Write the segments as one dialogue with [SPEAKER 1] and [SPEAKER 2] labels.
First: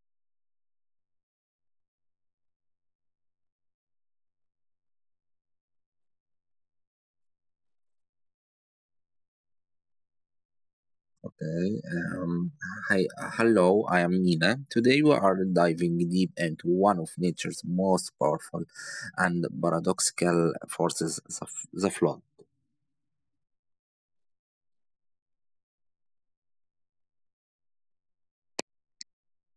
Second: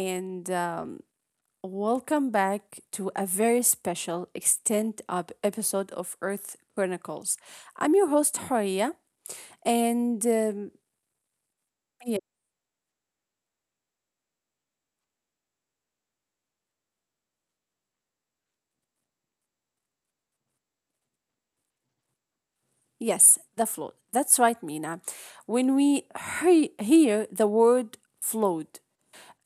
[SPEAKER 1] and welcome back to a very special extend up episode of Earth Chronicles. I'm your host, Horia, and um,
[SPEAKER 2] Okay,
[SPEAKER 1] yeah,
[SPEAKER 2] um, hi, hello, I am Nina. Today we are diving deep into one of nature's most powerful and paradoxical forces, the flood.
[SPEAKER 1] yes, the flood. That's right, Mina. When we hear the word flood,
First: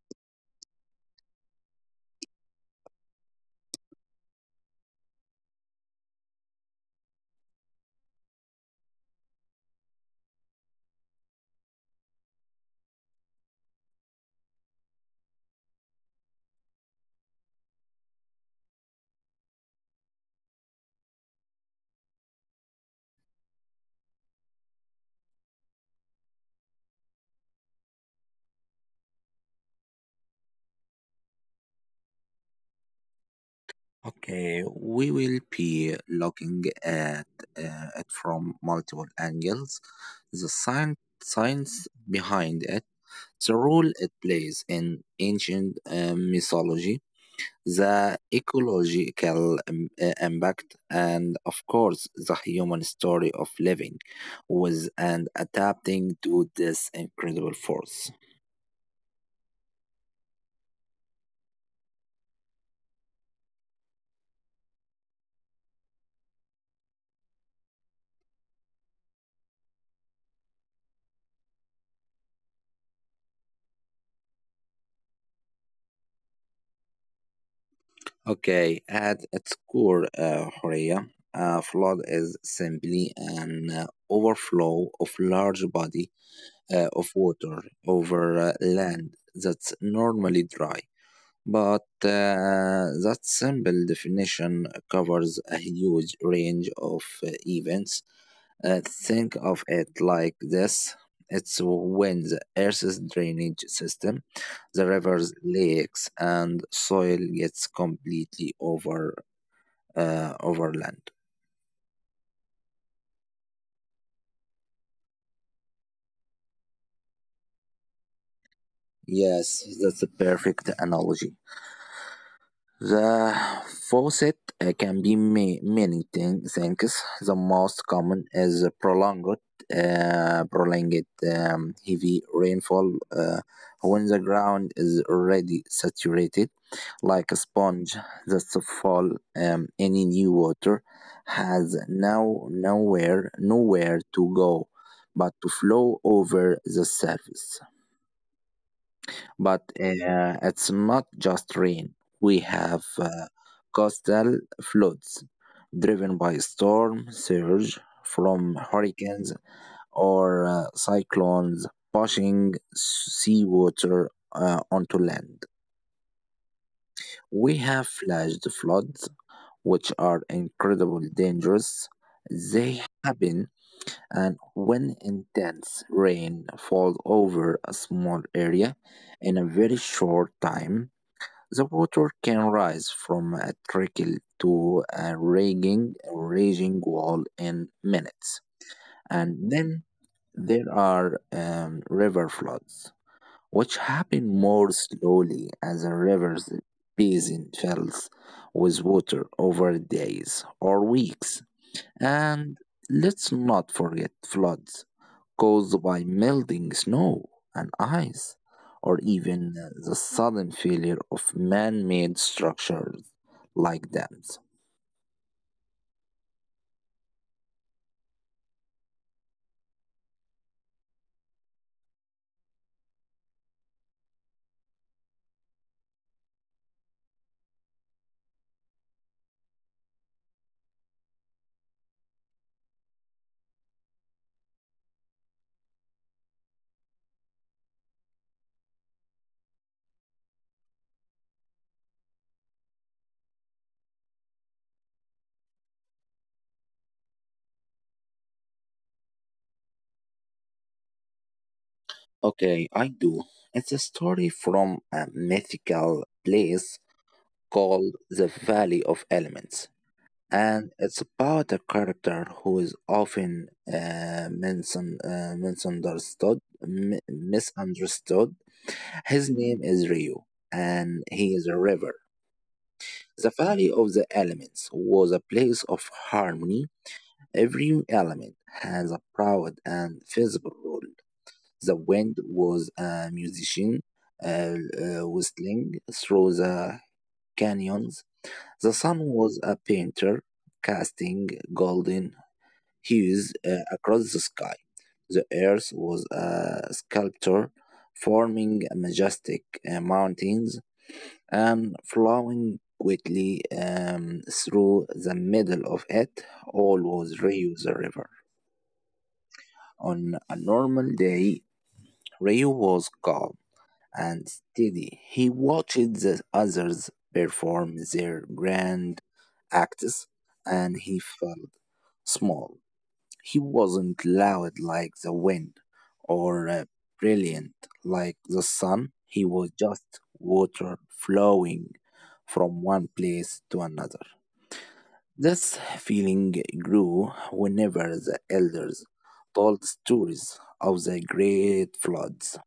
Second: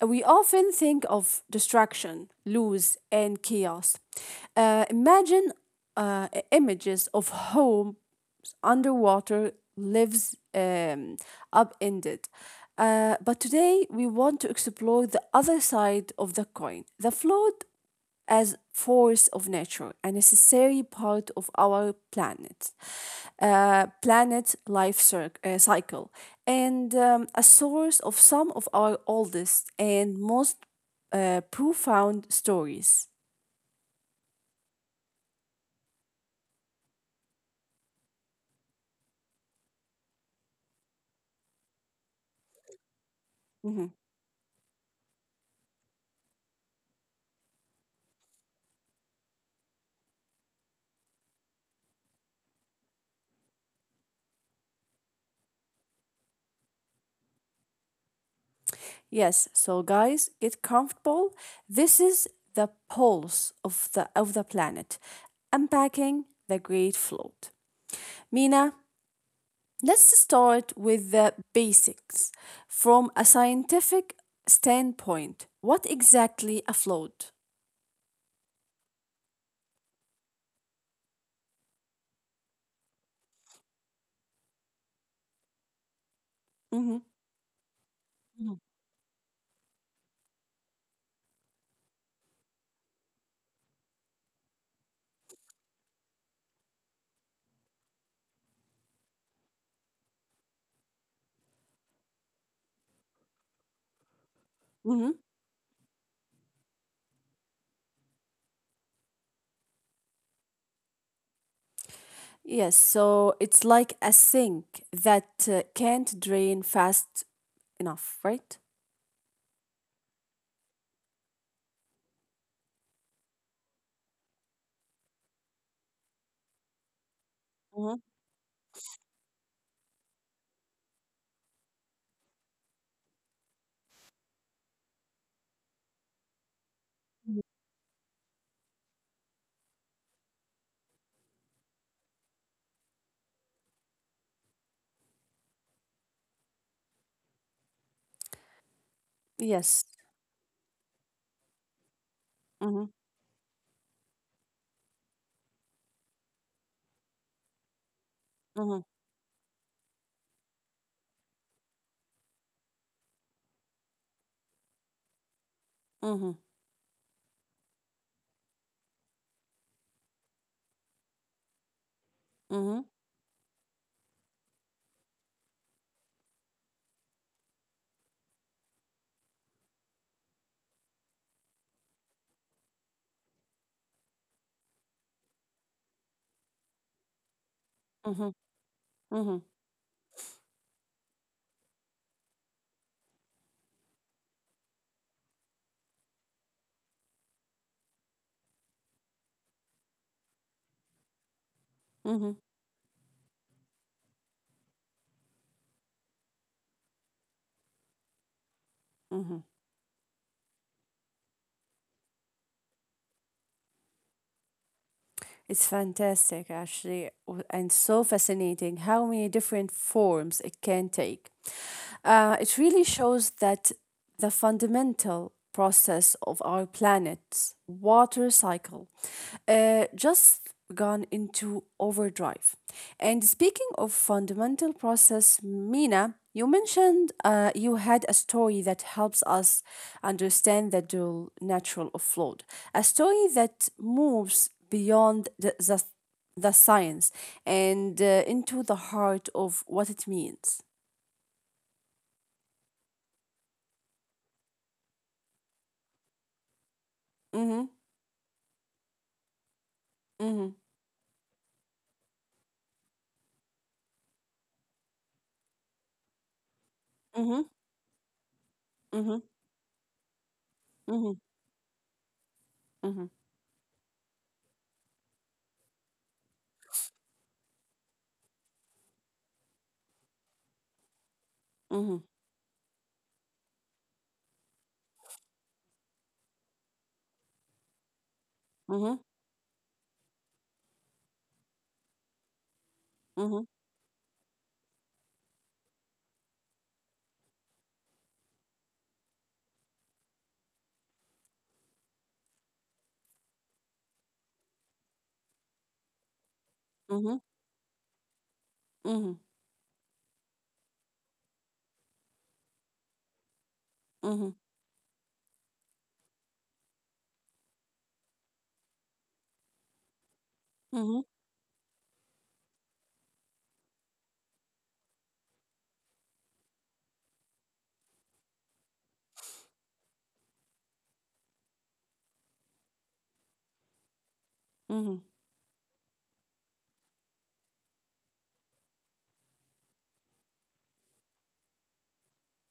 [SPEAKER 1] We often think of destruction, loss, and chaos. Imagine images of homes underwater, lives upended. But today we want to explore the other side of the coin the flood as force of nature, a necessary part of our planet, planet life cycle, and a source of some of our oldest and most profound stories.
[SPEAKER 2] Okay, we will be looking at it from multiple angles, the science behind it, the
[SPEAKER 1] Mhm.
[SPEAKER 2] role it plays in ancient mythology, the ecological impact, and of course, the human story of living with and adapting to this incredible force.
[SPEAKER 1] Yes, so guys, get comfortable. This is the pulse of the planet, unpacking the great float. Mina, let's start with the basics. From a scientific standpoint, what exactly a float?
[SPEAKER 2] Okay, at its core, Horea, a flood is simply an overflow of large body
[SPEAKER 1] Mhm,
[SPEAKER 2] of water over
[SPEAKER 1] mhm,
[SPEAKER 2] land that's normally dry. But that simple definition covers a huge range of events. Think of it like this: it's when the Earth's drainage system, the
[SPEAKER 1] mhm.
[SPEAKER 2] rivers, lakes, and soil gets completely overland.
[SPEAKER 1] Yes, so it's like a sink that can't drain fast enough, right?
[SPEAKER 2] Yes, that's a perfect analogy. The faucet can be many things. The most
[SPEAKER 1] Mhm,
[SPEAKER 2] common is prolonged heavy rainfall, when the ground is already saturated, like a
[SPEAKER 1] mhm.
[SPEAKER 2] sponge that's fall. Any new water has nowhere to go but to flow over the surface. But
[SPEAKER 1] Yes.
[SPEAKER 2] it's not just rain. We
[SPEAKER 1] Mm-hmm.
[SPEAKER 2] have coastal floods driven by storm surge from
[SPEAKER 1] Mm-hmm.
[SPEAKER 2] hurricanes or cyclones pushing seawater onto land.
[SPEAKER 1] Mm-hmm.
[SPEAKER 2] We have flash floods, which are incredibly dangerous.
[SPEAKER 1] Mm-hmm.
[SPEAKER 2] They happen and when intense rain falls over a small area in a very short time, the water can rise from a trickle to a raging wall in
[SPEAKER 1] Mm-hmm.
[SPEAKER 2] minutes.
[SPEAKER 1] Mm-hmm.
[SPEAKER 2] And then there are river floods, which happen more slowly as a river's basin fills with water over days or weeks.
[SPEAKER 1] Mm-hmm.
[SPEAKER 2] And let's not forget floods caused by melting snow and ice, or
[SPEAKER 1] Mm-hmm.
[SPEAKER 2] even the sudden failure of man made structures like dams.
[SPEAKER 1] It's fantastic, actually, and so fascinating how many different forms it can take. It really shows that the fundamental process of our planet's water cycle, just gone into overdrive. And speaking of fundamental process, Mina, you mentioned you had a story that helps us understand the dual natural of flood, a story that moves beyond the science and into the heart of what it means.
[SPEAKER 2] Okay, I do. It's a story from a mythical place
[SPEAKER 1] Mm-hmm,
[SPEAKER 2] called the Valley of Elements.
[SPEAKER 1] mm-hmm,
[SPEAKER 2] And it's about a character who is often misun- uh, misunderstood, mi-
[SPEAKER 1] mm-hmm,
[SPEAKER 2] misunderstood
[SPEAKER 1] mm-hmm,
[SPEAKER 2] His name is Rio, and he is a river.
[SPEAKER 1] mm-hmm,
[SPEAKER 2] The valley of the elements was a place of harmony. Every element has a proud and visible role. The
[SPEAKER 1] mm-hmm,
[SPEAKER 2] wind was a musician, uh, whistling through the canyons. The
[SPEAKER 1] mm-hmm,
[SPEAKER 2] sun was a painter, casting golden hues
[SPEAKER 1] mm-hmm,
[SPEAKER 2] across the sky. The earth was a sculptor, forming majestic mountains and flowing quickly through the middle of it. All
[SPEAKER 1] mm-hmm,
[SPEAKER 2] was Rio the river.
[SPEAKER 1] mm-hmm,
[SPEAKER 2] On a normal day, Rio was calm
[SPEAKER 1] mm-hmm, mm-hmm,
[SPEAKER 2] and steady. He watched the others perform their grand acts and
[SPEAKER 1] mm-hmm,
[SPEAKER 2] he felt small. He wasn't loud like the wind or brilliant like the sun. He was just water flowing from one place to another.
[SPEAKER 1] mm-hmm,
[SPEAKER 2] This feeling grew whenever the elders told stories of the great floods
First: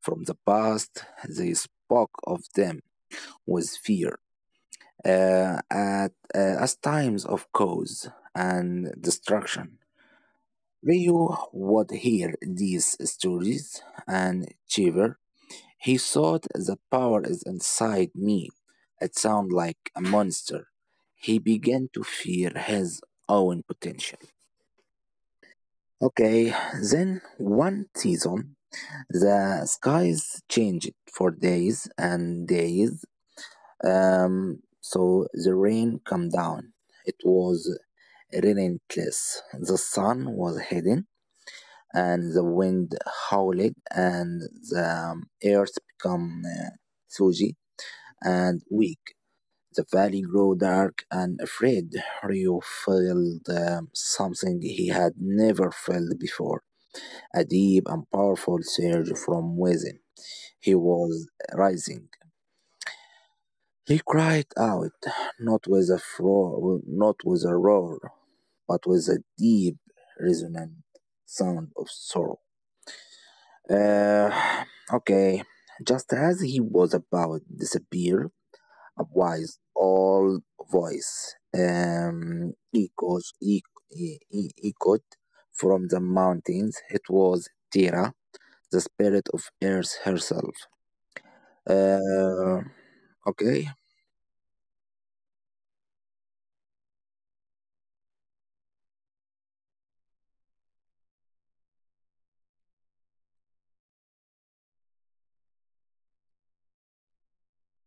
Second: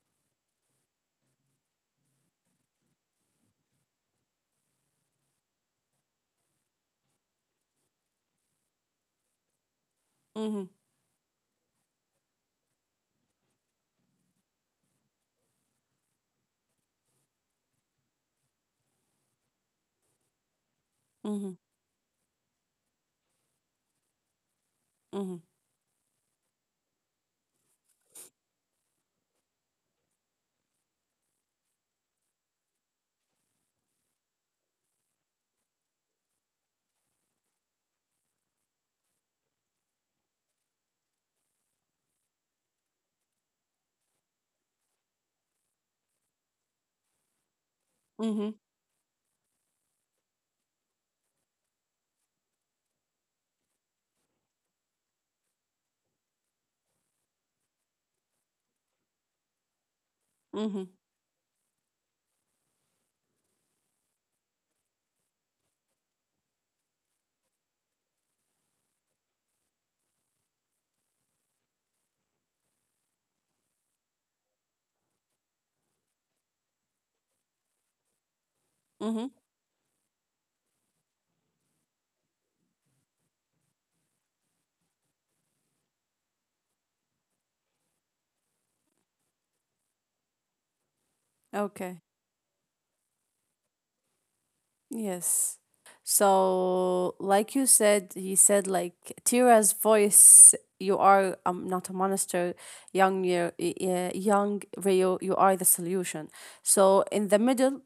[SPEAKER 2] from the past. They spoke of them with fear, as times of cause and destruction.
[SPEAKER 1] mm-hmm,
[SPEAKER 2] Ryu would hear these stories and shiver. He thought the power is inside me. It sounded like a monster. He
[SPEAKER 1] mm-hmm,
[SPEAKER 2] began to fear his own potential.
[SPEAKER 1] mm-hmm.
[SPEAKER 2] Okay, then one season, the skies changed for days and days. So the rain came down. It was relentless. The sun was hidden and the wind howled, and the earth became soggy
[SPEAKER 1] Mm-hmm.
[SPEAKER 2] and weak. The valley grew dark and afraid. Ryu felt something he had never felt before, a deep and powerful surge from within. He
[SPEAKER 1] Mm-hmm.
[SPEAKER 2] was rising. He cried out, not with a roar, but with a deep, resonant sound of sorrow. Uh, okay, just as he was about to disappear, a
[SPEAKER 1] Mm-hmm.
[SPEAKER 2] wise old voice echoed, e- e- e- echoed from the mountains. It was Tira, the spirit of Earth herself.
[SPEAKER 1] Okay.
[SPEAKER 2] Uh, okay.
[SPEAKER 1] Yes. So, like you said, he said like Tira's voice. You are not a monster, young Rio. You are the solution. So in the middle,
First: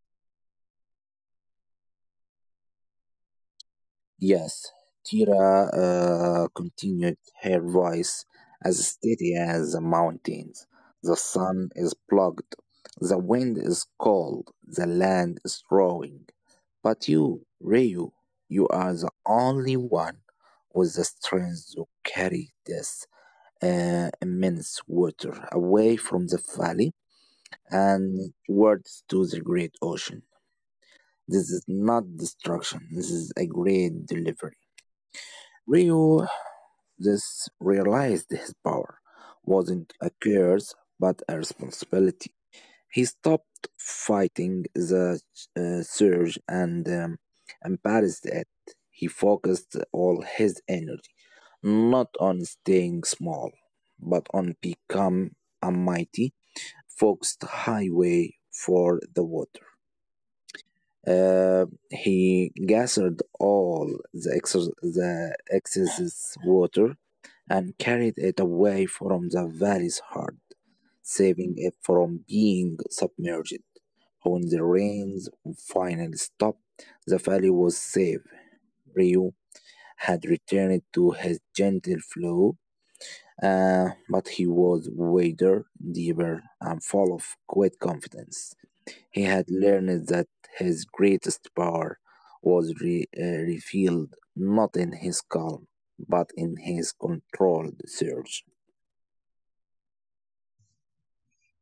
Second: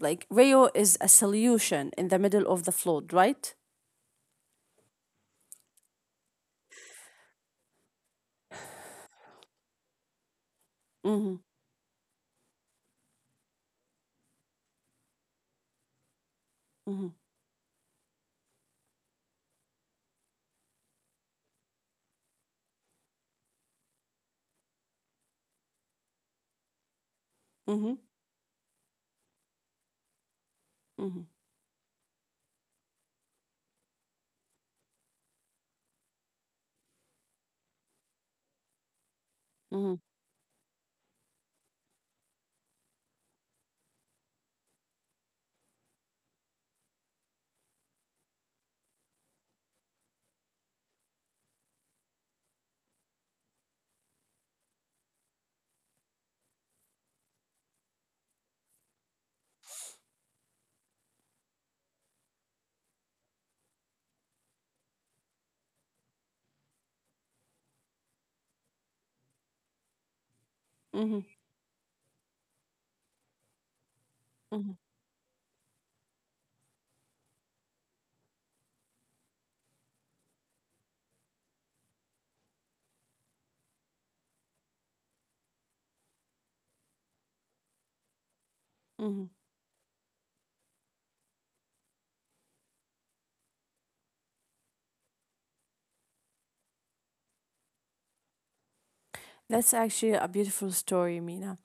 [SPEAKER 1] like Rio is a solution in the middle of the flood, right?
[SPEAKER 2] Yes, Tira continued, her voice as steady as the mountains. The
[SPEAKER 1] Mm-hmm.
[SPEAKER 2] sun is plugged, the wind is cold, the land is roaring. But
[SPEAKER 1] Mm-hmm.
[SPEAKER 2] you, Ryu, you are the only one with the strength to carry this immense water away from the valley
[SPEAKER 1] Mm-hmm.
[SPEAKER 2] and towards to the great ocean.
[SPEAKER 1] Mm-hmm.
[SPEAKER 2] This is not destruction, this is a great delivery. Ryu This realized his power
[SPEAKER 1] Mm-hmm.
[SPEAKER 2] wasn't a curse but a responsibility. He stopped fighting the surge and embraced it. He focused all his energy not on staying small, but on become a mighty, focused highway for the water. He gathered all the excess water and carried it away from the valley's heart, saving it from being submerged. When the
[SPEAKER 1] Mm-hmm.
[SPEAKER 2] rains finally stopped, the valley was safe. Ryu had returned to his gentle flow, but he was wider, deeper, and full of great confidence.
[SPEAKER 1] Mm-hmm.
[SPEAKER 2] He had learned that his greatest power was revealed not in his calm, but in his controlled surge.
[SPEAKER 1] That's actually a beautiful story, Mina.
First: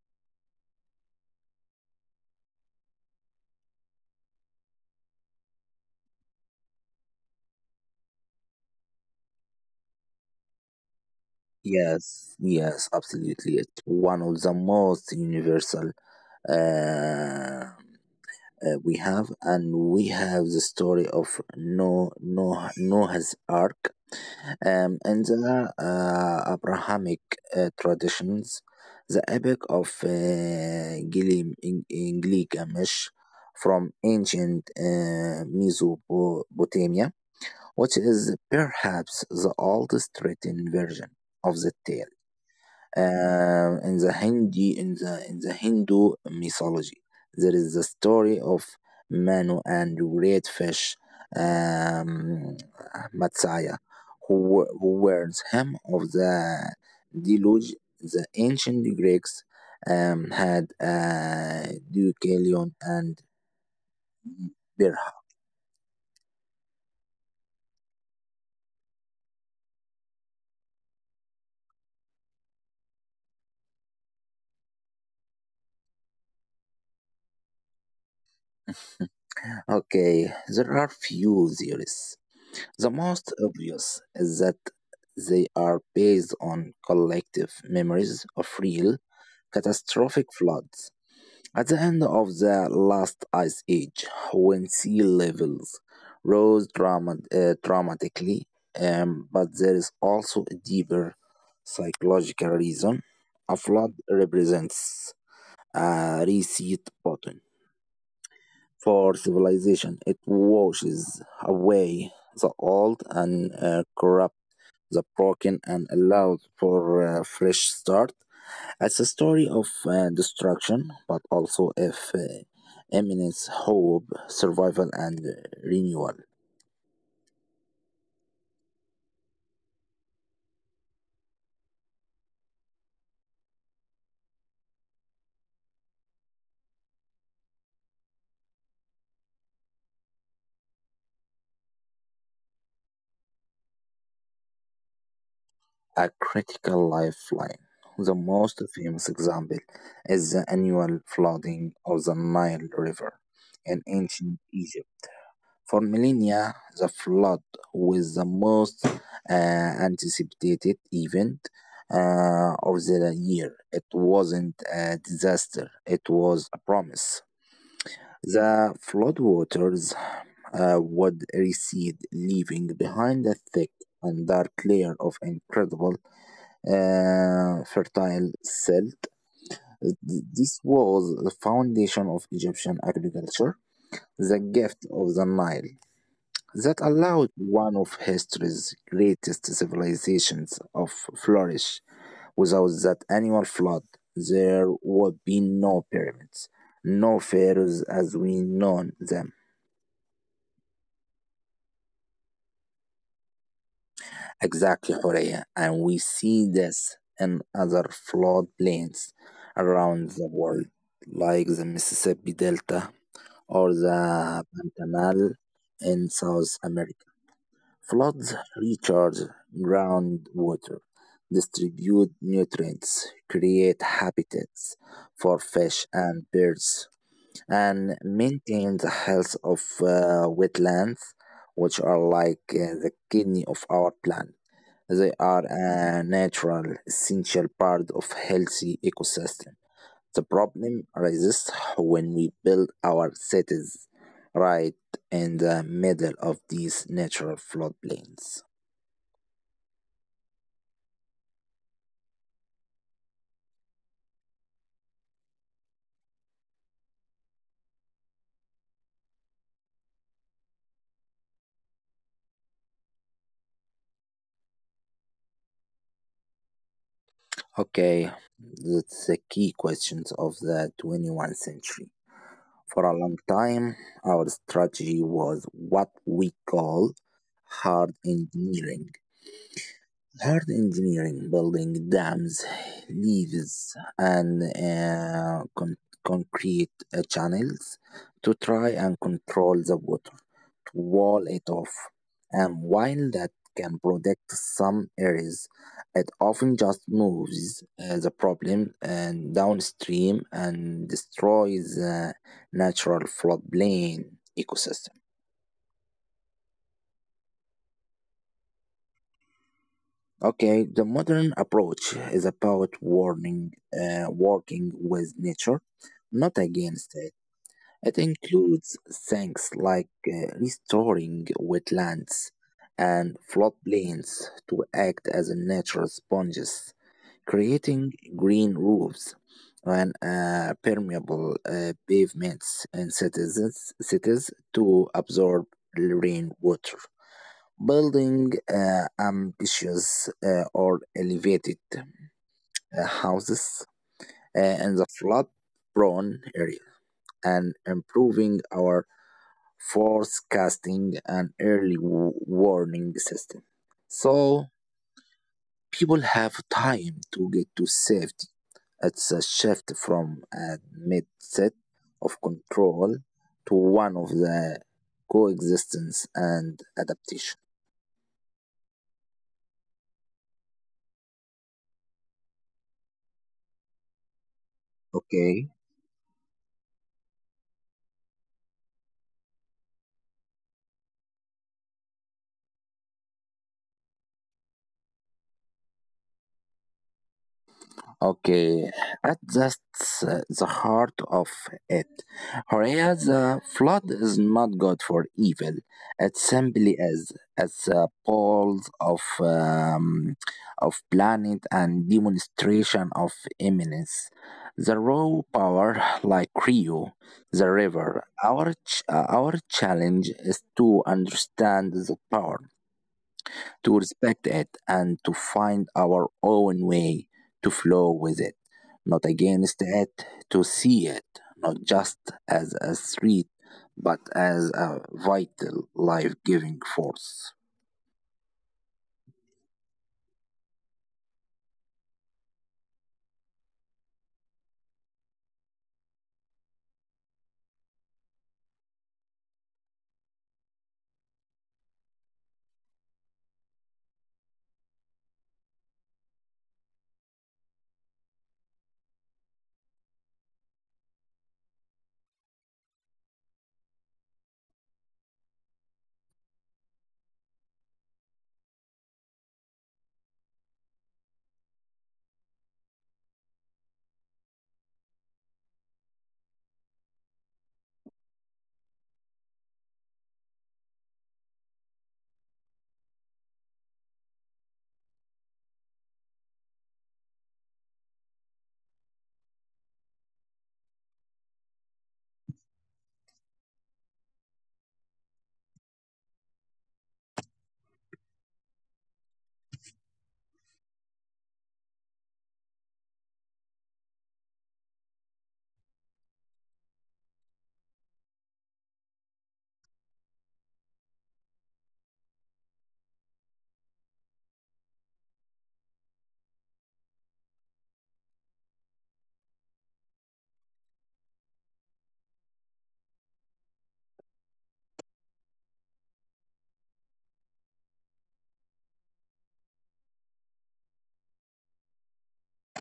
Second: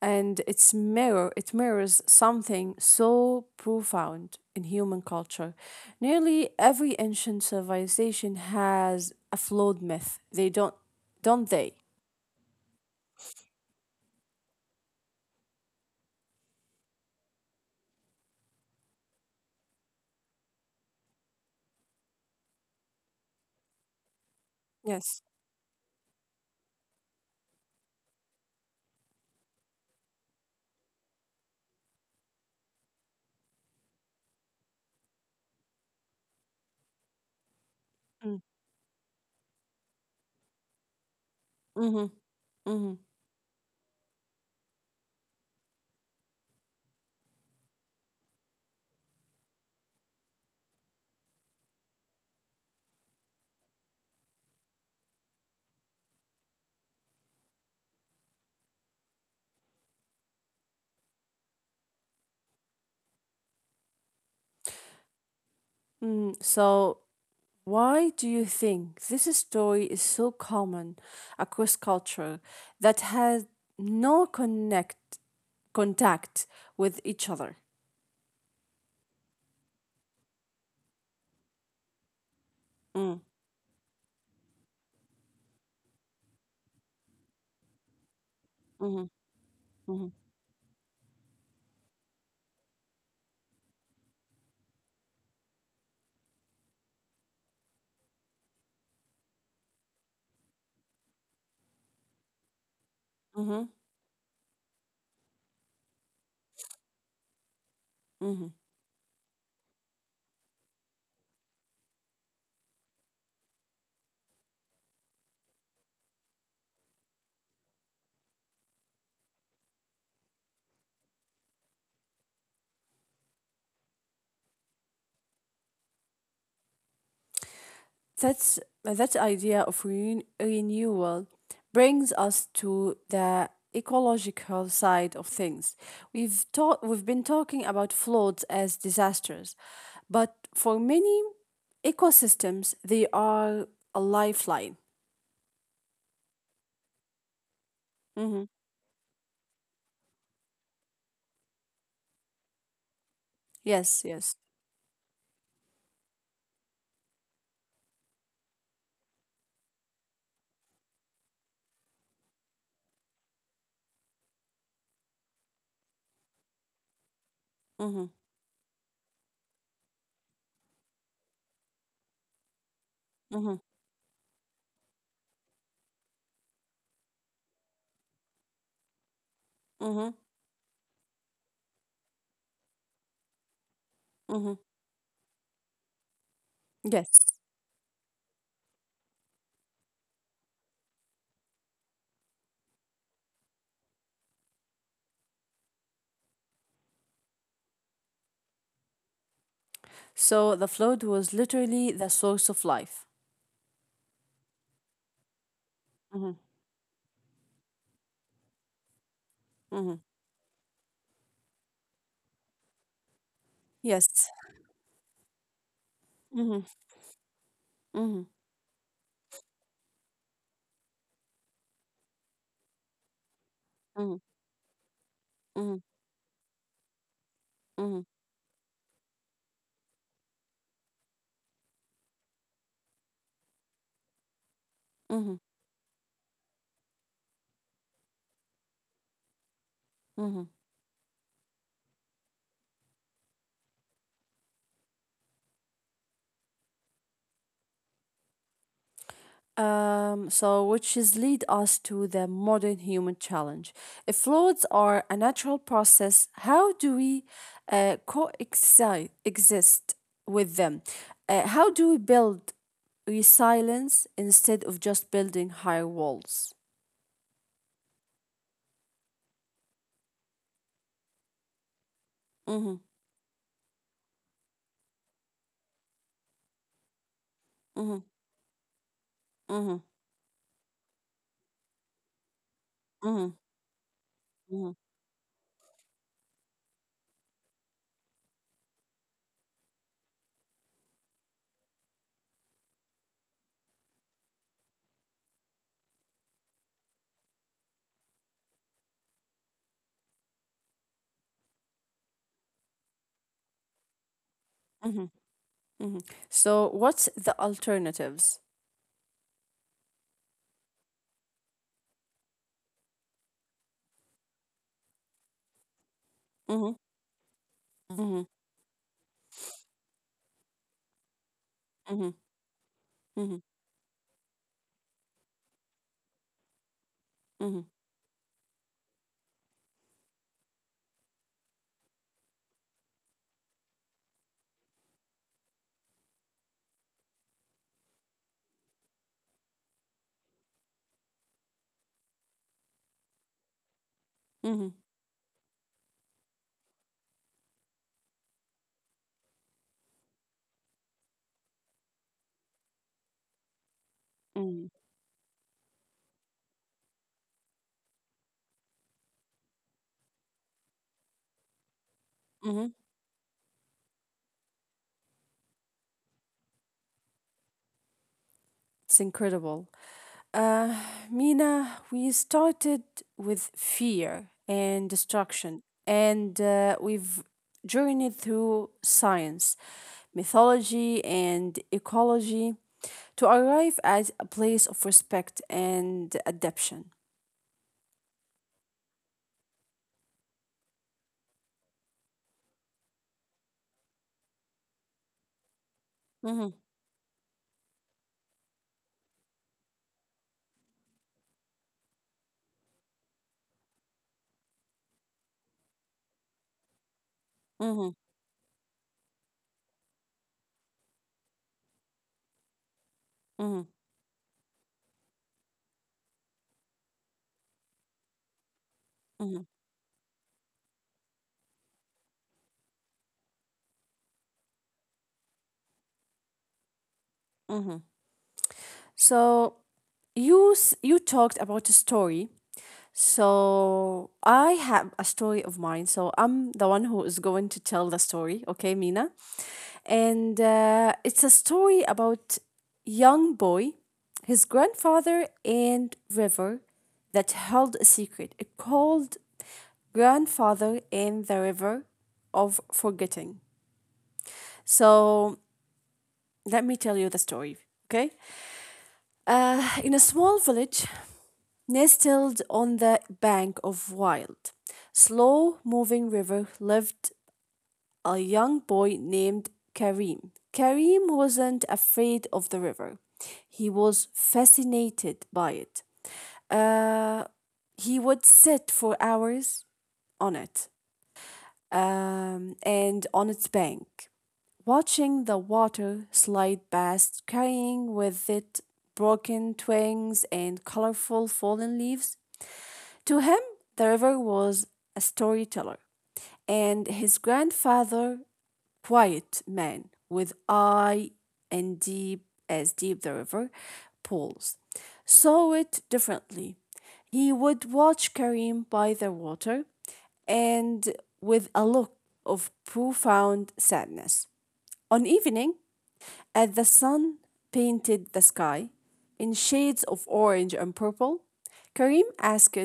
[SPEAKER 1] And it mirrors something so profound in human culture. Nearly every ancient civilization has a flawed myth. They don't they?
[SPEAKER 2] Yes, yes, absolutely. It's one of the most universal uh, we have, and we have the story of Noah's Ark.
[SPEAKER 1] Yes.
[SPEAKER 2] In the Abrahamic traditions, the epic of Gilim in Gilgamesh from ancient Mesopotamia, which is
[SPEAKER 1] Mm.
[SPEAKER 2] perhaps the oldest written version of the
[SPEAKER 1] Mm-hmm.
[SPEAKER 2] tale,
[SPEAKER 1] Mm-hmm.
[SPEAKER 2] in the Hindu mythology. There is the story of Manu and great fish, um, Matsaya, who warns him of the deluge. The ancient Greeks had Deucalion and Berha.
[SPEAKER 1] Mm. So why do you think this story is so common across culture that has no connect contact with each other?
[SPEAKER 2] Okay, there are few theories. The
[SPEAKER 1] Mm.
[SPEAKER 2] most obvious is that they are based on collective memories of real
[SPEAKER 1] Mm-hmm. Mm-hmm.
[SPEAKER 2] catastrophic floods. At the end of the last ice age, when sea levels rose dramatically, but there is also a deeper psychological reason.
[SPEAKER 1] Hmm.
[SPEAKER 2] A flood represents a reset button
[SPEAKER 1] Hmm.
[SPEAKER 2] for civilization. It washes away the old and corrupt, the broken, and allowed for a fresh start. It's a story of destruction, but also of imminence, hope, survival, and renewal.
[SPEAKER 1] That's that idea of renewal brings us to the ecological side of things. We've been talking about floods as disasters, but for many ecosystems, they are a lifeline.
[SPEAKER 2] A critical lifeline. The
[SPEAKER 1] Hmm.
[SPEAKER 2] most famous example is the annual flooding of the Nile River in
[SPEAKER 1] Yes, yes.
[SPEAKER 2] ancient Egypt. For millennia, the flood was the most anticipated event of the year. It wasn't a disaster, it was a promise.
[SPEAKER 1] Hmm.
[SPEAKER 2] The floodwaters would recede, leaving behind a
[SPEAKER 1] Hmm.
[SPEAKER 2] thick and dark layer of incredible fertile silt.
[SPEAKER 1] Hmm.
[SPEAKER 2] This was the foundation of Egyptian agriculture, the
[SPEAKER 1] Hmm.
[SPEAKER 2] gift of the Nile that
[SPEAKER 1] Yes.
[SPEAKER 2] allowed one of history's greatest civilizations to flourish. Without that annual flood, there would be no pyramids, no pharaohs as we know them.
[SPEAKER 1] So the flood was literally the source of life.
[SPEAKER 2] Exactly, Horea, and we
[SPEAKER 1] Hmm.
[SPEAKER 2] see this in other flood plains
[SPEAKER 1] Hmm.
[SPEAKER 2] around the world, like the Mississippi Delta or
[SPEAKER 1] Yes.
[SPEAKER 2] the Pantanal in
[SPEAKER 1] Hmm.
[SPEAKER 2] South America.
[SPEAKER 1] Hmm.
[SPEAKER 2] Floods recharge groundwater, distribute nutrients, create habitats for
[SPEAKER 1] Hmm.
[SPEAKER 2] fish and birds,
[SPEAKER 1] Mhm,
[SPEAKER 2] and maintain the health of wetlands, which are like the kidney of our planet. They
[SPEAKER 1] mhm,
[SPEAKER 2] are a natural, essential part of healthy ecosystem. The
[SPEAKER 1] mhm.
[SPEAKER 2] problem arises when we build our cities right in the middle of these natural floodplains.
[SPEAKER 1] So which is lead us to the modern human challenge. If floods are a natural process, how do we coexist exist with them? How do we build resilience instead of just building high walls?
[SPEAKER 2] Okay, that's the key questions of the 21st century.
[SPEAKER 1] Mhm,
[SPEAKER 2] For a long time, our strategy was what we call
[SPEAKER 1] mhm,
[SPEAKER 2] hard engineering.
[SPEAKER 1] mhm,
[SPEAKER 2] Hard engineering, building dams,
[SPEAKER 1] mhm,
[SPEAKER 2] levees, and
[SPEAKER 1] mhm,
[SPEAKER 2] concrete channels to try and control the water, wall it off. And while that can protect some areas, it often just moves the problem and downstream and destroys the natural floodplain ecosystem.
[SPEAKER 1] mhm, mhm. So, what's the alternatives?
[SPEAKER 2] Okay, the modern approach is about warning, working with nature, not
[SPEAKER 1] Mhm,
[SPEAKER 2] against it. It
[SPEAKER 1] mhm,
[SPEAKER 2] includes things like restoring
[SPEAKER 1] mhm,
[SPEAKER 2] wetlands and
[SPEAKER 1] mhm,
[SPEAKER 2] floodplains to act as natural sponges,
[SPEAKER 1] mhm,
[SPEAKER 2] creating green roofs and permeable pavements in cities to absorb rainwater, building ambitious or elevated houses
[SPEAKER 1] mhm,
[SPEAKER 2] in the flood prone area, and improving our forecasting, and early warning system. So
[SPEAKER 1] mhm,
[SPEAKER 2] people have time to get to safety. It's a shift from a mindset of
[SPEAKER 1] mhm.
[SPEAKER 2] control to one of the coexistence and adaptation.
[SPEAKER 1] It's incredible. Mina, we started with fear and
[SPEAKER 2] Okay.
[SPEAKER 1] destruction, and we've journeyed through science, mythology, and ecology to arrive at a place of respect and adaptation.
[SPEAKER 2] Okay, at that's the heart of it. Horea, the flood is not good for evil. It
[SPEAKER 1] Hmm.
[SPEAKER 2] simply is as a pulse of planet and demonstration of eminence. The raw power, like Rio, the
[SPEAKER 1] Hmm.
[SPEAKER 2] river. Our our challenge is to understand the power,
[SPEAKER 1] Hmm.
[SPEAKER 2] to respect it, and to find our own way to flow with it, not against it, to see it not just as a threat but as a vital life giving force.
[SPEAKER 1] So you talked about a story. So I have a story of mine. So I'm the one who is going to tell the story. Okay, Mina, and it's a story about young boy, his grandfather, and river that held a secret. It called grandfather and the river of forgetting. So let me tell you the story. Okay. In a small village, nestled on the bank of wild, slow moving river lived a young boy named Karim. Karim wasn't afraid of the river. He was fascinated by it. Uh, he would sit for hours on it and on its bank, watching the water slide past, carrying with it broken twigs and colorful fallen leaves. To him, the river was a storyteller, and his grandfather, quiet man with eye and deep as deep the river pools, saw it differently. He would watch Karim by the water and with a look of profound sadness. On evening, as the sun painted the sky in shades of orange and purple, Karim asked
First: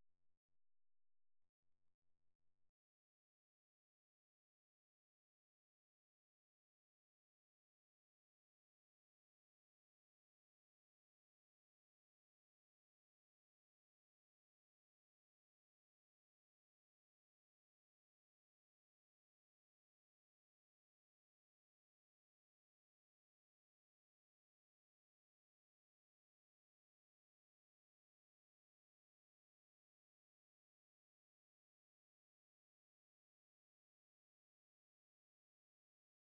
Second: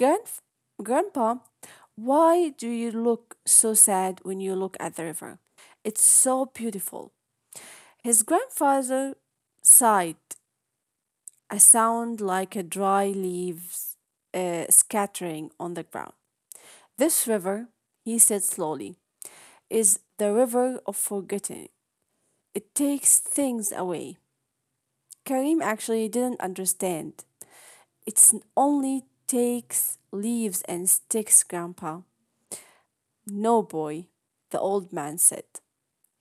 [SPEAKER 1] Grandf Grandpa, why do you look so sad when you look at the river? It's so beautiful. His grandfather sighed, a sound like a dry leaves scattering on the ground. This river, he said slowly, is the river of forgetting. It takes things away. Karim actually didn't understand. It's only takes leaves and sticks, Grandpa. No, boy, the old man said,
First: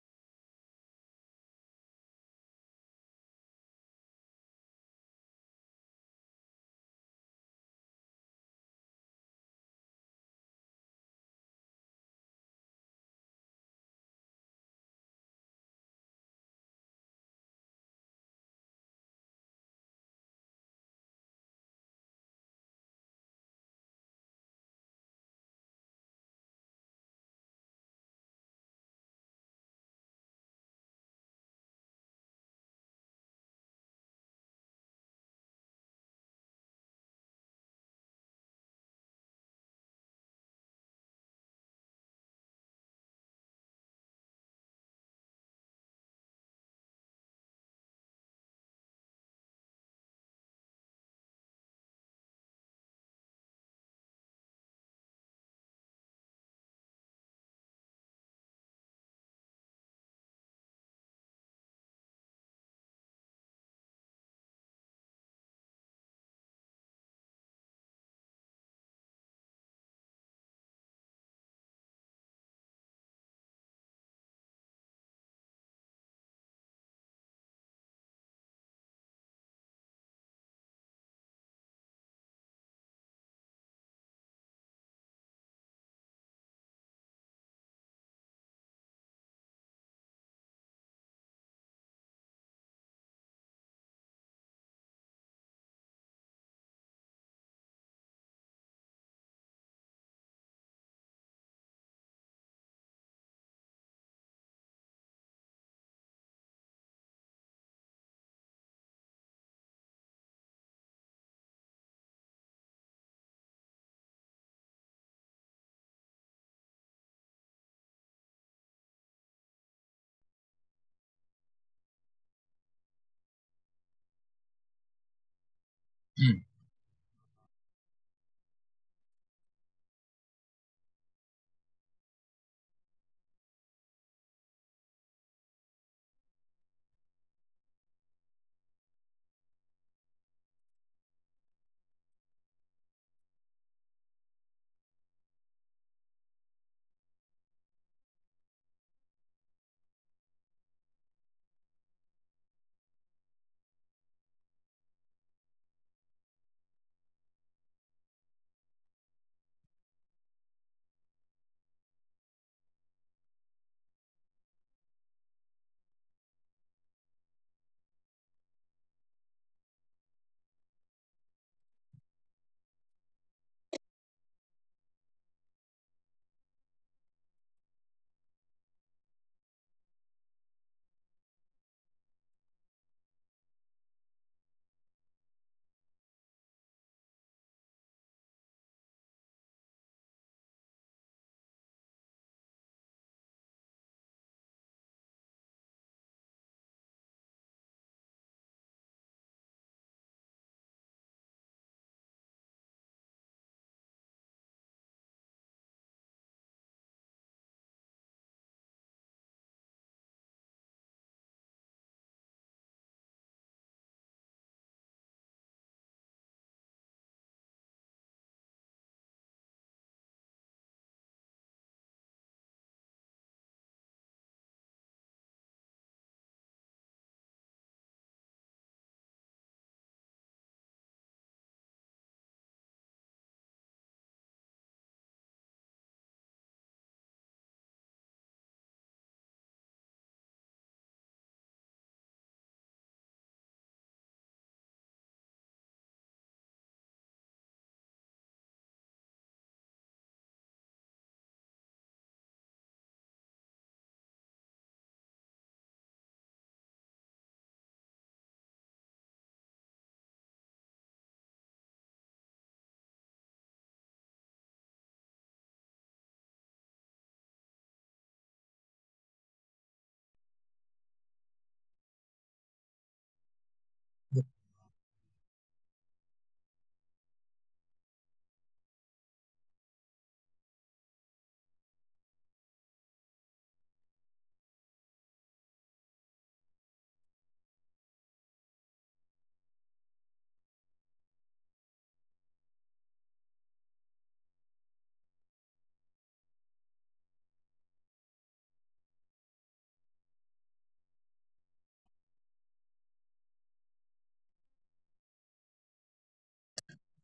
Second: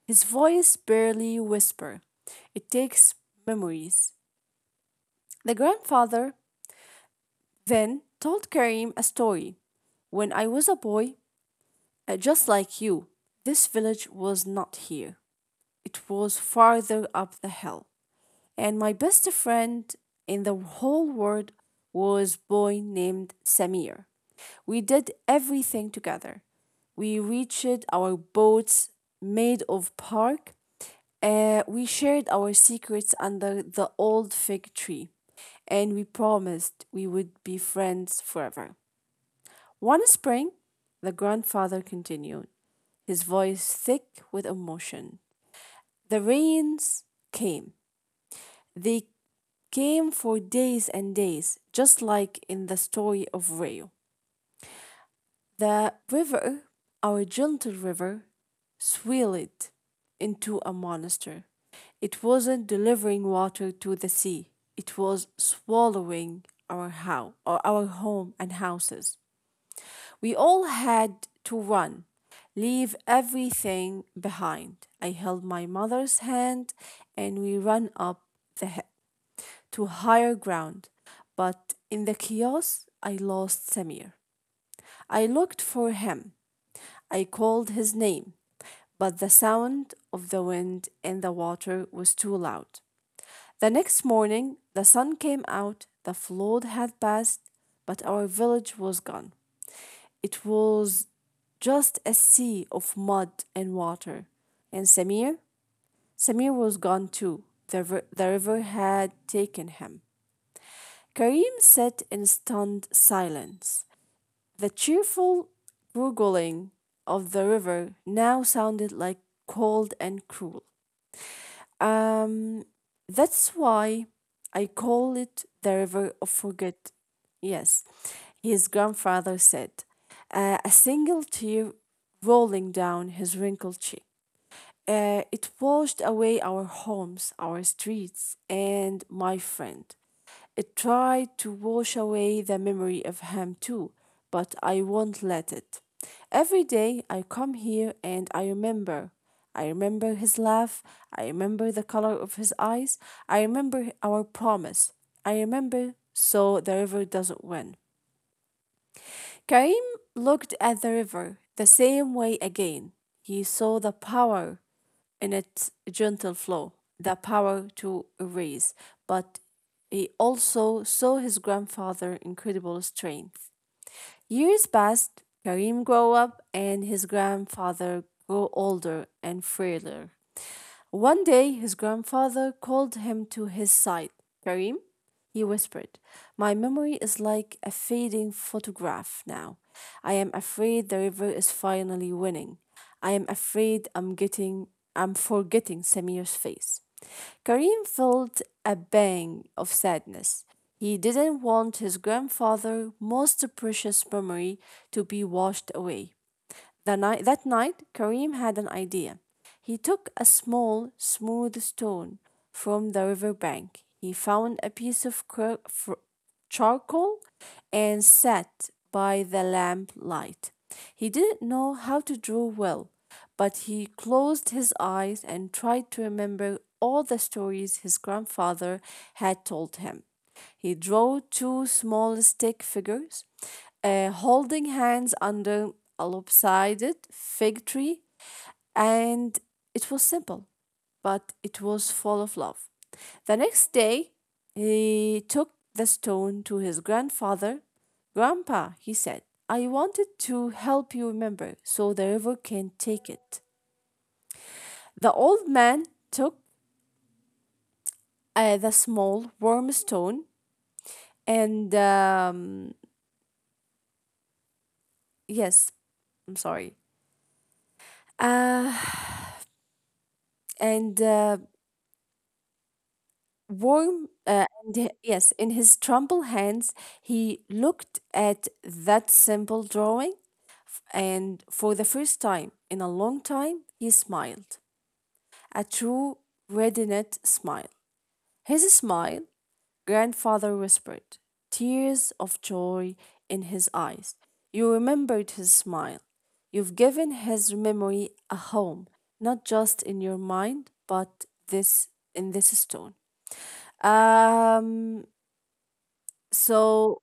[SPEAKER 1] his voice barely whisper. It takes memories. The grandfather then told Karim a story. When I was a boy, just like you, this village was not here. It was farther up the hill. And my best friend in the whole world was a boy named Samir. We did everything together. We reached our boats made of bark. We shared our secrets under the old fig tree, and we promised we would be friends forever. One spring, the grandfather continued, his voice thick with emotion. The rains came. They came for days and days, just like in the story of Rio. The river, our gentle river, swelled into a monster. It wasn't delivering water to the sea. It was swallowing our house, or our home and houses. We all had to run, leave everything behind. I held my mother's hand and we ran up the hill to higher ground. But in the chaos, I lost Samir. I looked for him. I called his name, but the sound of the wind and the water was too loud. The next morning, the sun came out, the flood had passed, but our village was gone. It was just a sea of mud and water. And Samir? Samir was gone too. The river had taken him. Karim sat in stunned silence. The cheerful gurgling of the river now sounded like cold and cruel. Um, that's why I call it the river of forget. Yes, his grandfather said, a single tear rolling down his wrinkled cheek. It washed away our homes, our streets, and my friend. It tried to wash away the memory of him too, but I won't let it. Every day I come here and I remember. I remember his laugh. I remember the color of his eyes. I remember our promise. I remember so the river doesn't win. Karim looked at the river the same way again. He saw the power in its gentle flow the power to erase, but he also saw his grandfather's incredible strength. Years passed, Karim grew up, and his grandfather grew older and frailer. One day, his grandfather called him to his side. Karim, he whispered, my memory is like a fading photograph now. I am afraid the river is finally winning. I am afraid I'm forgetting Samir's face. Karim felt a bang of sadness. He didn't want his grandfather's most precious memory to be washed away. That night, Karim had an idea. He took a small, smooth stone from the river bank. He found a piece of charcoal and sat by the lamplight. He didn't know how to draw well, but he closed his eyes and tried to remember all the stories his grandfather had told him. He drew two small stick figures holding hands under a lopsided fig tree, and it was simple, but it was full of love. The next day, he took the stone to his grandfather. Grandpa, he said, I wanted to help you remember so the river can take it. The old man took the small warm stone and, yes, I'm sorry, Uh, and warm, yes, in his tremble hands, he looked at that simple drawing, and for the first time in a long time, he smiled a true radiant smile. His smile grandfather whispered, tears of joy in his eyes. You remembered his smile. You've given his memory a home, not just in your mind, but this in this stone. Um so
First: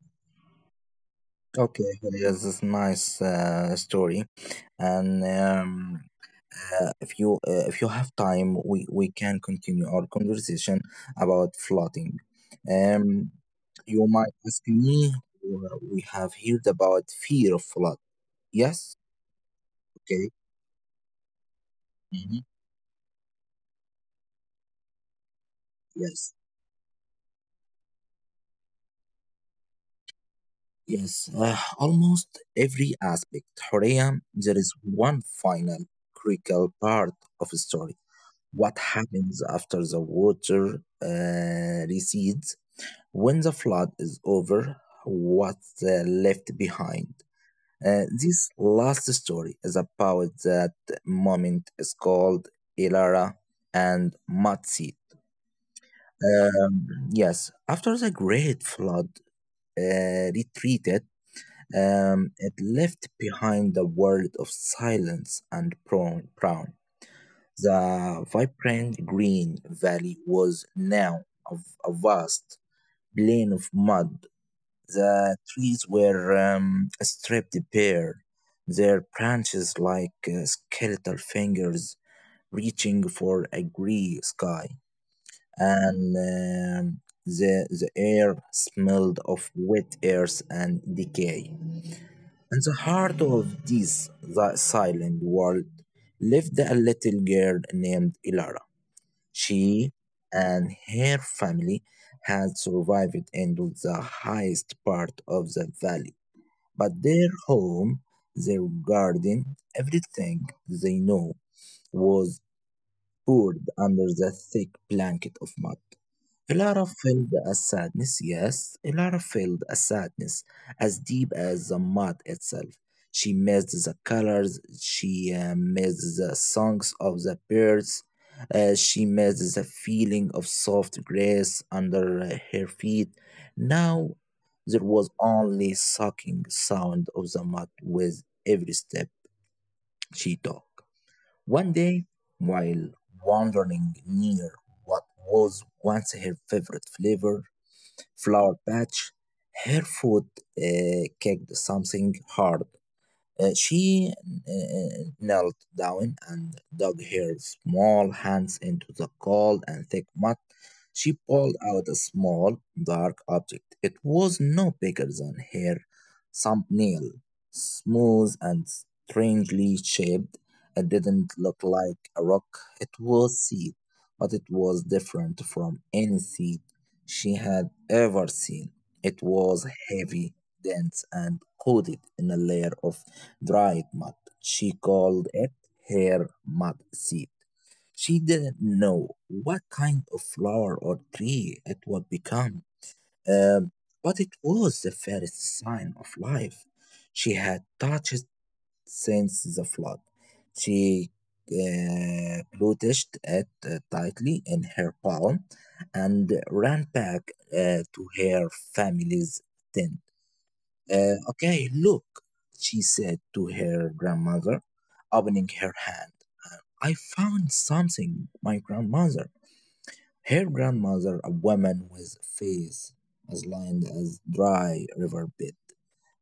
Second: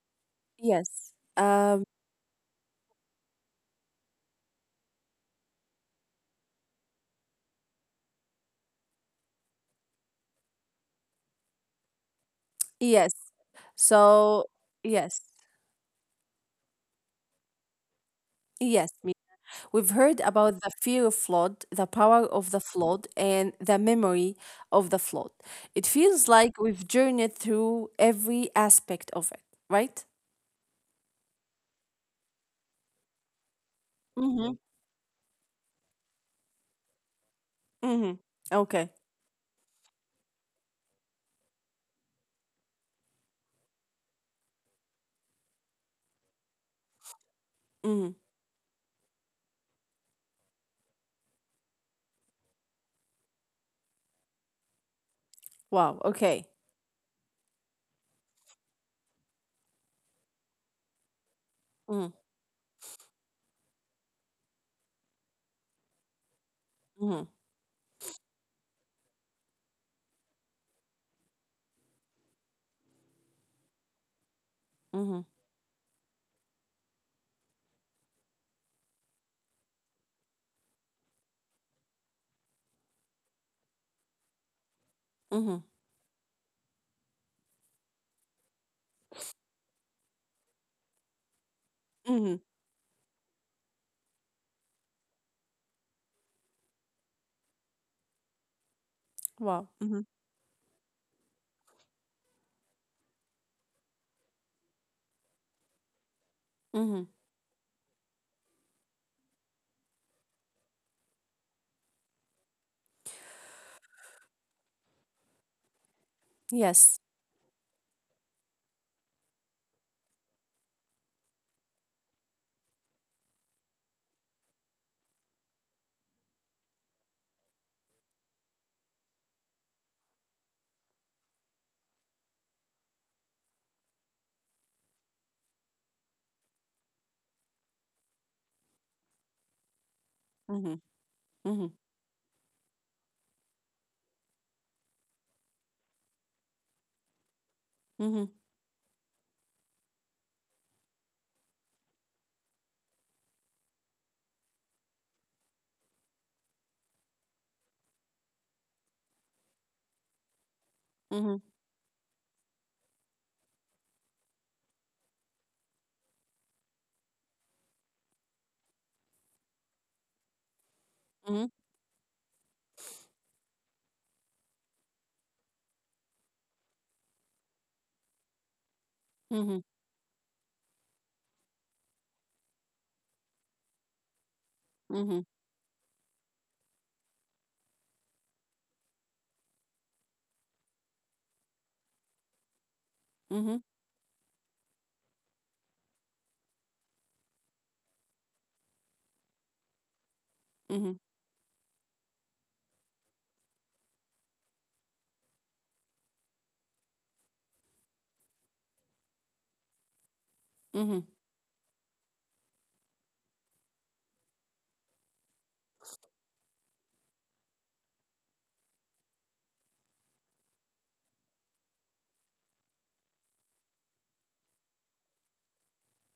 [SPEAKER 1] yes. Um
[SPEAKER 2] Okay, yes, it's nice story, and if you have time, we can continue our conversation about flooding. Um,
[SPEAKER 1] yes.
[SPEAKER 2] you might
[SPEAKER 1] So
[SPEAKER 2] ask me,
[SPEAKER 1] yes.
[SPEAKER 2] we have heard about fear of flood.
[SPEAKER 1] Yes,
[SPEAKER 2] Yes,
[SPEAKER 1] we've heard
[SPEAKER 2] okay.
[SPEAKER 1] about the fear of flood, the power
[SPEAKER 2] Mhm.
[SPEAKER 1] of the flood, and the memory of the flood. It
[SPEAKER 2] Yes,
[SPEAKER 1] feels like we've journeyed through every aspect of it, right?
[SPEAKER 2] yes. Almost every aspect, Horea, there
[SPEAKER 1] Mm-hmm.
[SPEAKER 2] is one final critical part of the story.
[SPEAKER 1] Mm-hmm.
[SPEAKER 2] What
[SPEAKER 1] Okay.
[SPEAKER 2] happens after the water recedes? When the flood is over, what's left behind?
[SPEAKER 1] Mm-hmm.
[SPEAKER 2] This last story is about that moment. It's called Ilara and Matsi.
[SPEAKER 1] Wow. Okay.
[SPEAKER 2] Yes, after the great flood retreated,
[SPEAKER 1] Mm-hmm.
[SPEAKER 2] it left behind a world of silence and brown.
[SPEAKER 1] Mm-hmm.
[SPEAKER 2] The vibrant green valley was now a, a vast plain of mud.
[SPEAKER 1] Mm-hmm.
[SPEAKER 2] The trees were stripped bare, their branches like skeletal fingers reaching for a gray sky.
[SPEAKER 1] Mm-hmm.
[SPEAKER 2] And the air smelled of wet earth and decay.
[SPEAKER 1] Mm-hmm.
[SPEAKER 2] In the heart of this the silent world lived a little girl named Ilar.
[SPEAKER 1] Wow.
[SPEAKER 2] She
[SPEAKER 1] Mm-hmm.
[SPEAKER 2] and her family had survived into the highest part of the valley, but
[SPEAKER 1] Mm-hmm.
[SPEAKER 2] their home, their garden, everything they know was buried under the thick blanket of mud. A lot of
[SPEAKER 1] Yes.
[SPEAKER 2] filled as sadness, yes, a lot of filled as sadness, as deep as the mud itself. She missed the colors, she missed the songs of the birds, she missed the feeling of soft grass under her feet. Now there was only sucking sound of the mud with every step she took.
[SPEAKER 1] Mm-hmm.
[SPEAKER 2] One
[SPEAKER 1] Mm-hmm.
[SPEAKER 2] day, while wandering near what was once her favorite flavor,
[SPEAKER 1] Mm-hmm.
[SPEAKER 2] flower patch. Her foot kicked something hard. She knelt down and dug her small hands into the cold and thick mud. She
[SPEAKER 1] Mm-hmm.
[SPEAKER 2] pulled out a small, dark object. It was no bigger than her thumbnail, smooth and strangely shaped. It didn't
[SPEAKER 1] Mm-hmm.
[SPEAKER 2] look like a rock, it was seed, but it was different from any seed she had ever seen. It
[SPEAKER 1] Mm-hmm.
[SPEAKER 2] was heavy, dense, and coated in a layer of dried mud. She
[SPEAKER 1] Mm-hmm.
[SPEAKER 2] called it her mud seed. She didn't know what kind of flower or tree it would become,
[SPEAKER 1] Mm-hmm.
[SPEAKER 2] um, but it was the first sign of life she had touched since the flood.
[SPEAKER 1] Mm-hmm.
[SPEAKER 2] She clutched it tightly in her palm and ran back to her family's tent.
[SPEAKER 1] Mm-hmm. Mm-hmm.
[SPEAKER 2] Okay, look, she said to her grandmother, opening her hand. I found something, my grandmother. Her grandmother, a woman with a face as lined as dry river bed,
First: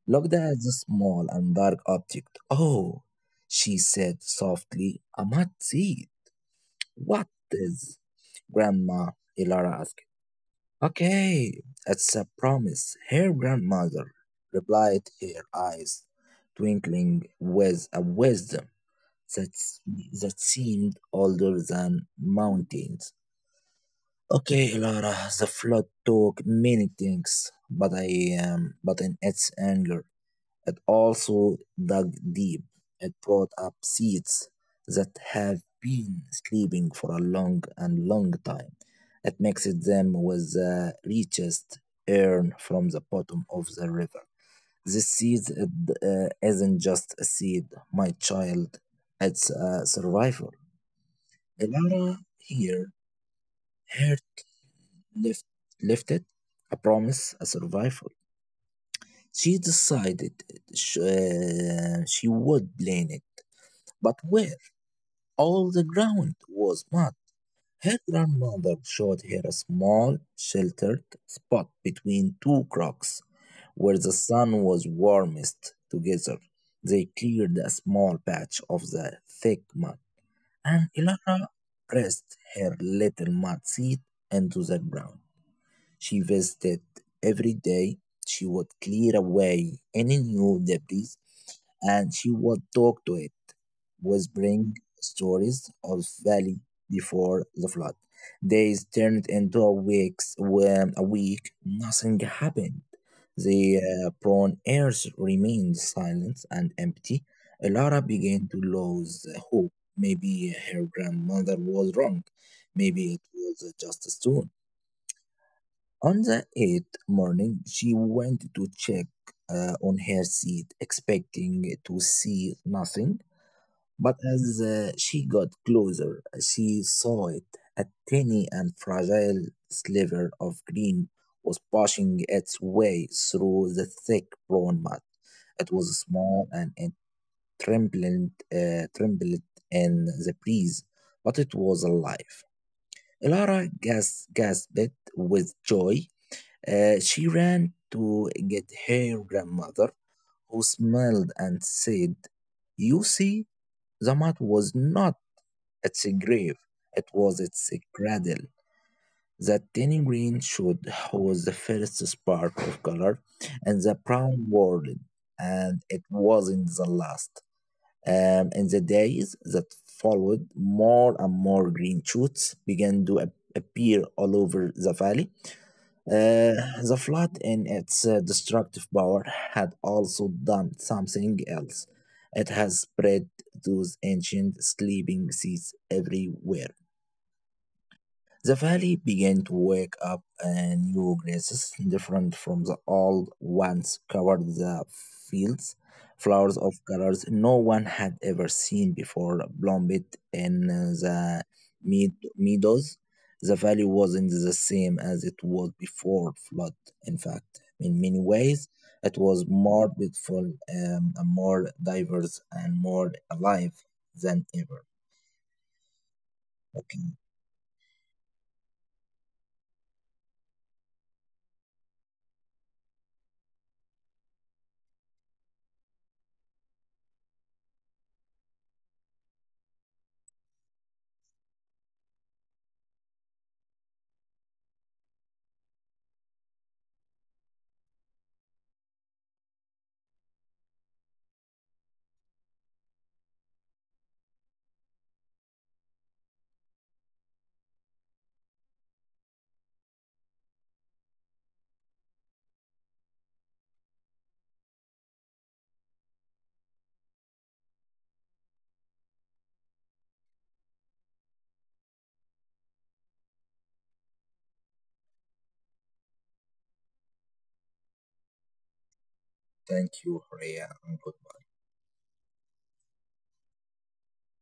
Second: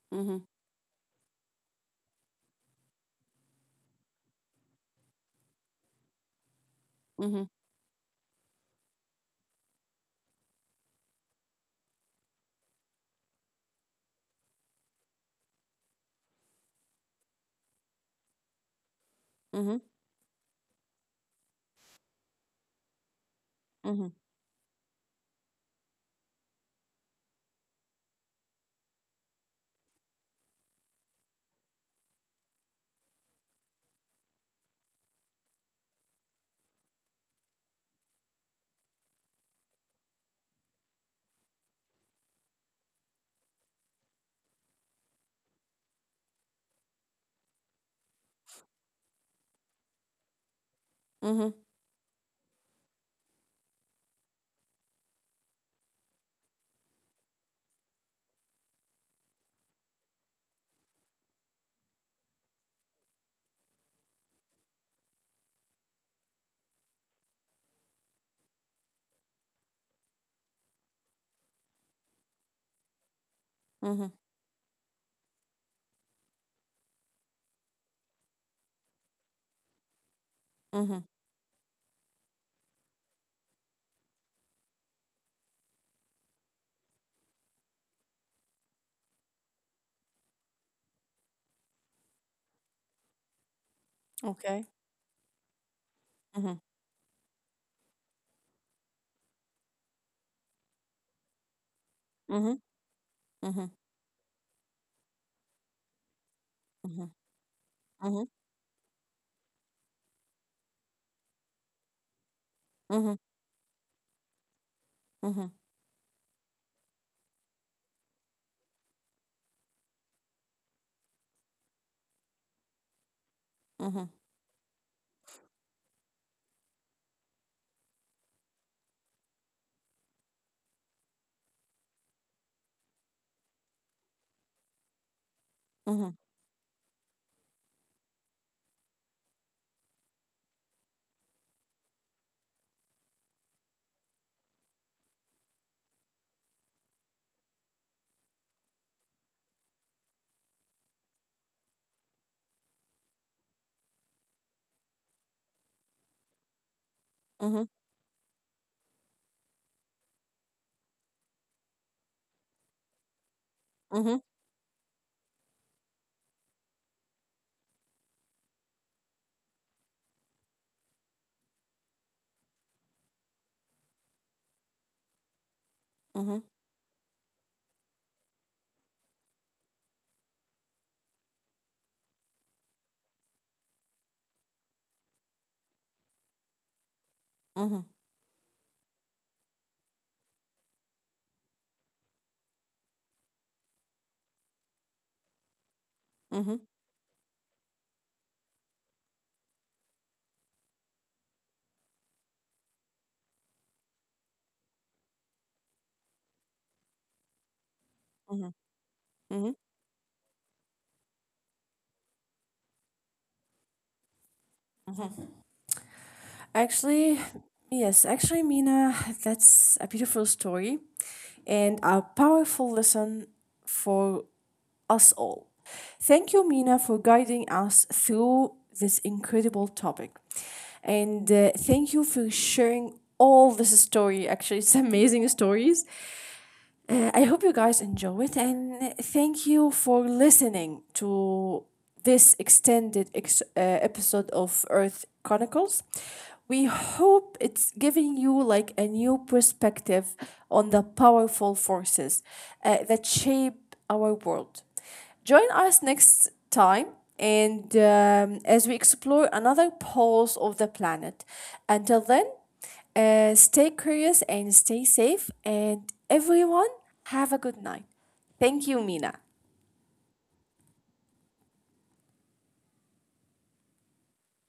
[SPEAKER 2] looked
[SPEAKER 1] Mm-hmm.
[SPEAKER 2] at the small and dark object. Oh, she said softly, I must see it. What is? Grandma Ilara. Okay, it's a promise, her grandmother, replied, her eyes twinkling with a wisdom that,
[SPEAKER 1] Mm-hmm.
[SPEAKER 2] that seemed older than mountains.
[SPEAKER 1] Mm-hmm.
[SPEAKER 2] Okay, Lara, the flood took many things, but I am, but in its anger, it also dug deep. It brought up seeds that have been sleeping for a long and long time. It mixed them with the richest urn from the bottom of the river. This seed it, isn't just a seed, my child. It's a survival. Elara here heard left, left it, a promise, a survival. She decided she would plan it. But where all the ground was mud, her grandmother showed her a small sheltered spot between two cracks where
[SPEAKER 1] Mm-hmm.
[SPEAKER 2] the sun was warmest together. They cleared a small patch of the thick mud, and
[SPEAKER 1] Mm-hmm.
[SPEAKER 2] Ilara pressed her little mud seed into the ground. She visited every day. She would clear away any new debris and she would talk to it was
[SPEAKER 1] Okay.
[SPEAKER 2] bring stories of
[SPEAKER 1] Mm-hmm.
[SPEAKER 2] valley before the flood. Days turned into a weeks when a week nothing
[SPEAKER 1] Mm-hmm.
[SPEAKER 2] happened.
[SPEAKER 1] Mhm,
[SPEAKER 2] The prone earth remained silent and
[SPEAKER 1] mhm,
[SPEAKER 2] empty. Lara
[SPEAKER 1] mhm,
[SPEAKER 2] began to lose hope. Maybe her grandmother was wrong. Maybe
[SPEAKER 1] mhm,
[SPEAKER 2] it was just a stone.
[SPEAKER 1] mhm,
[SPEAKER 2] On the eighth morning, she went to check on her seat, expecting to see nothing.
[SPEAKER 1] mhm,
[SPEAKER 2] But as she got closer, she saw it. A tiny and fragile sliver of green was pushing its way through the thick brown mud. It was
[SPEAKER 1] mhm,
[SPEAKER 2] small and it trembled, trembled in the breeze, but it was alive. Elara gasped with joy. She ran to get her grandmother, who smiled and said, you see, the mud was not its grave, it was
[SPEAKER 1] mhm,
[SPEAKER 2] its cradle. The tiny green shoot was the first spark of color in the
[SPEAKER 1] mhm,
[SPEAKER 2] brown world, and it wasn't the last. In the days that followed, more and more green shoots began to appear all over the valley.
[SPEAKER 1] mhm,
[SPEAKER 2] Uh, the flood in its destructive power had also done something else. It has spread those ancient sleeping seeds everywhere.
[SPEAKER 1] mhm,
[SPEAKER 2] The valley began to wake up, and new grasses, different from the old ones, covered the fields. Flowers
[SPEAKER 1] mhm,
[SPEAKER 2] of colors no one had ever seen before bloomed in the meadows. The valley wasn't the same as it was before flood. In fact, in many
[SPEAKER 1] mhm,
[SPEAKER 2] ways, it was
[SPEAKER 1] mhm.
[SPEAKER 2] more beautiful, and more diverse, and more alive than ever. Okay,
[SPEAKER 1] Actually, yes, actually, Mina, that's a beautiful story and a powerful lesson for us all. Thank you, Mina, for guiding us through this incredible topic. And thank you for sharing all this story. Actually, it's amazing stories. I hope you guys enjoy it and thank you for listening to this extended episode of Earth Chronicles. We hope it's giving you like a new perspective on the powerful forces that shape our world. Join us next time and as we explore another pulse of the planet. Until then, stay curious and stay safe, and everyone, have a good night. Thank you, Mina.
[SPEAKER 2] thank you, Rhea, and good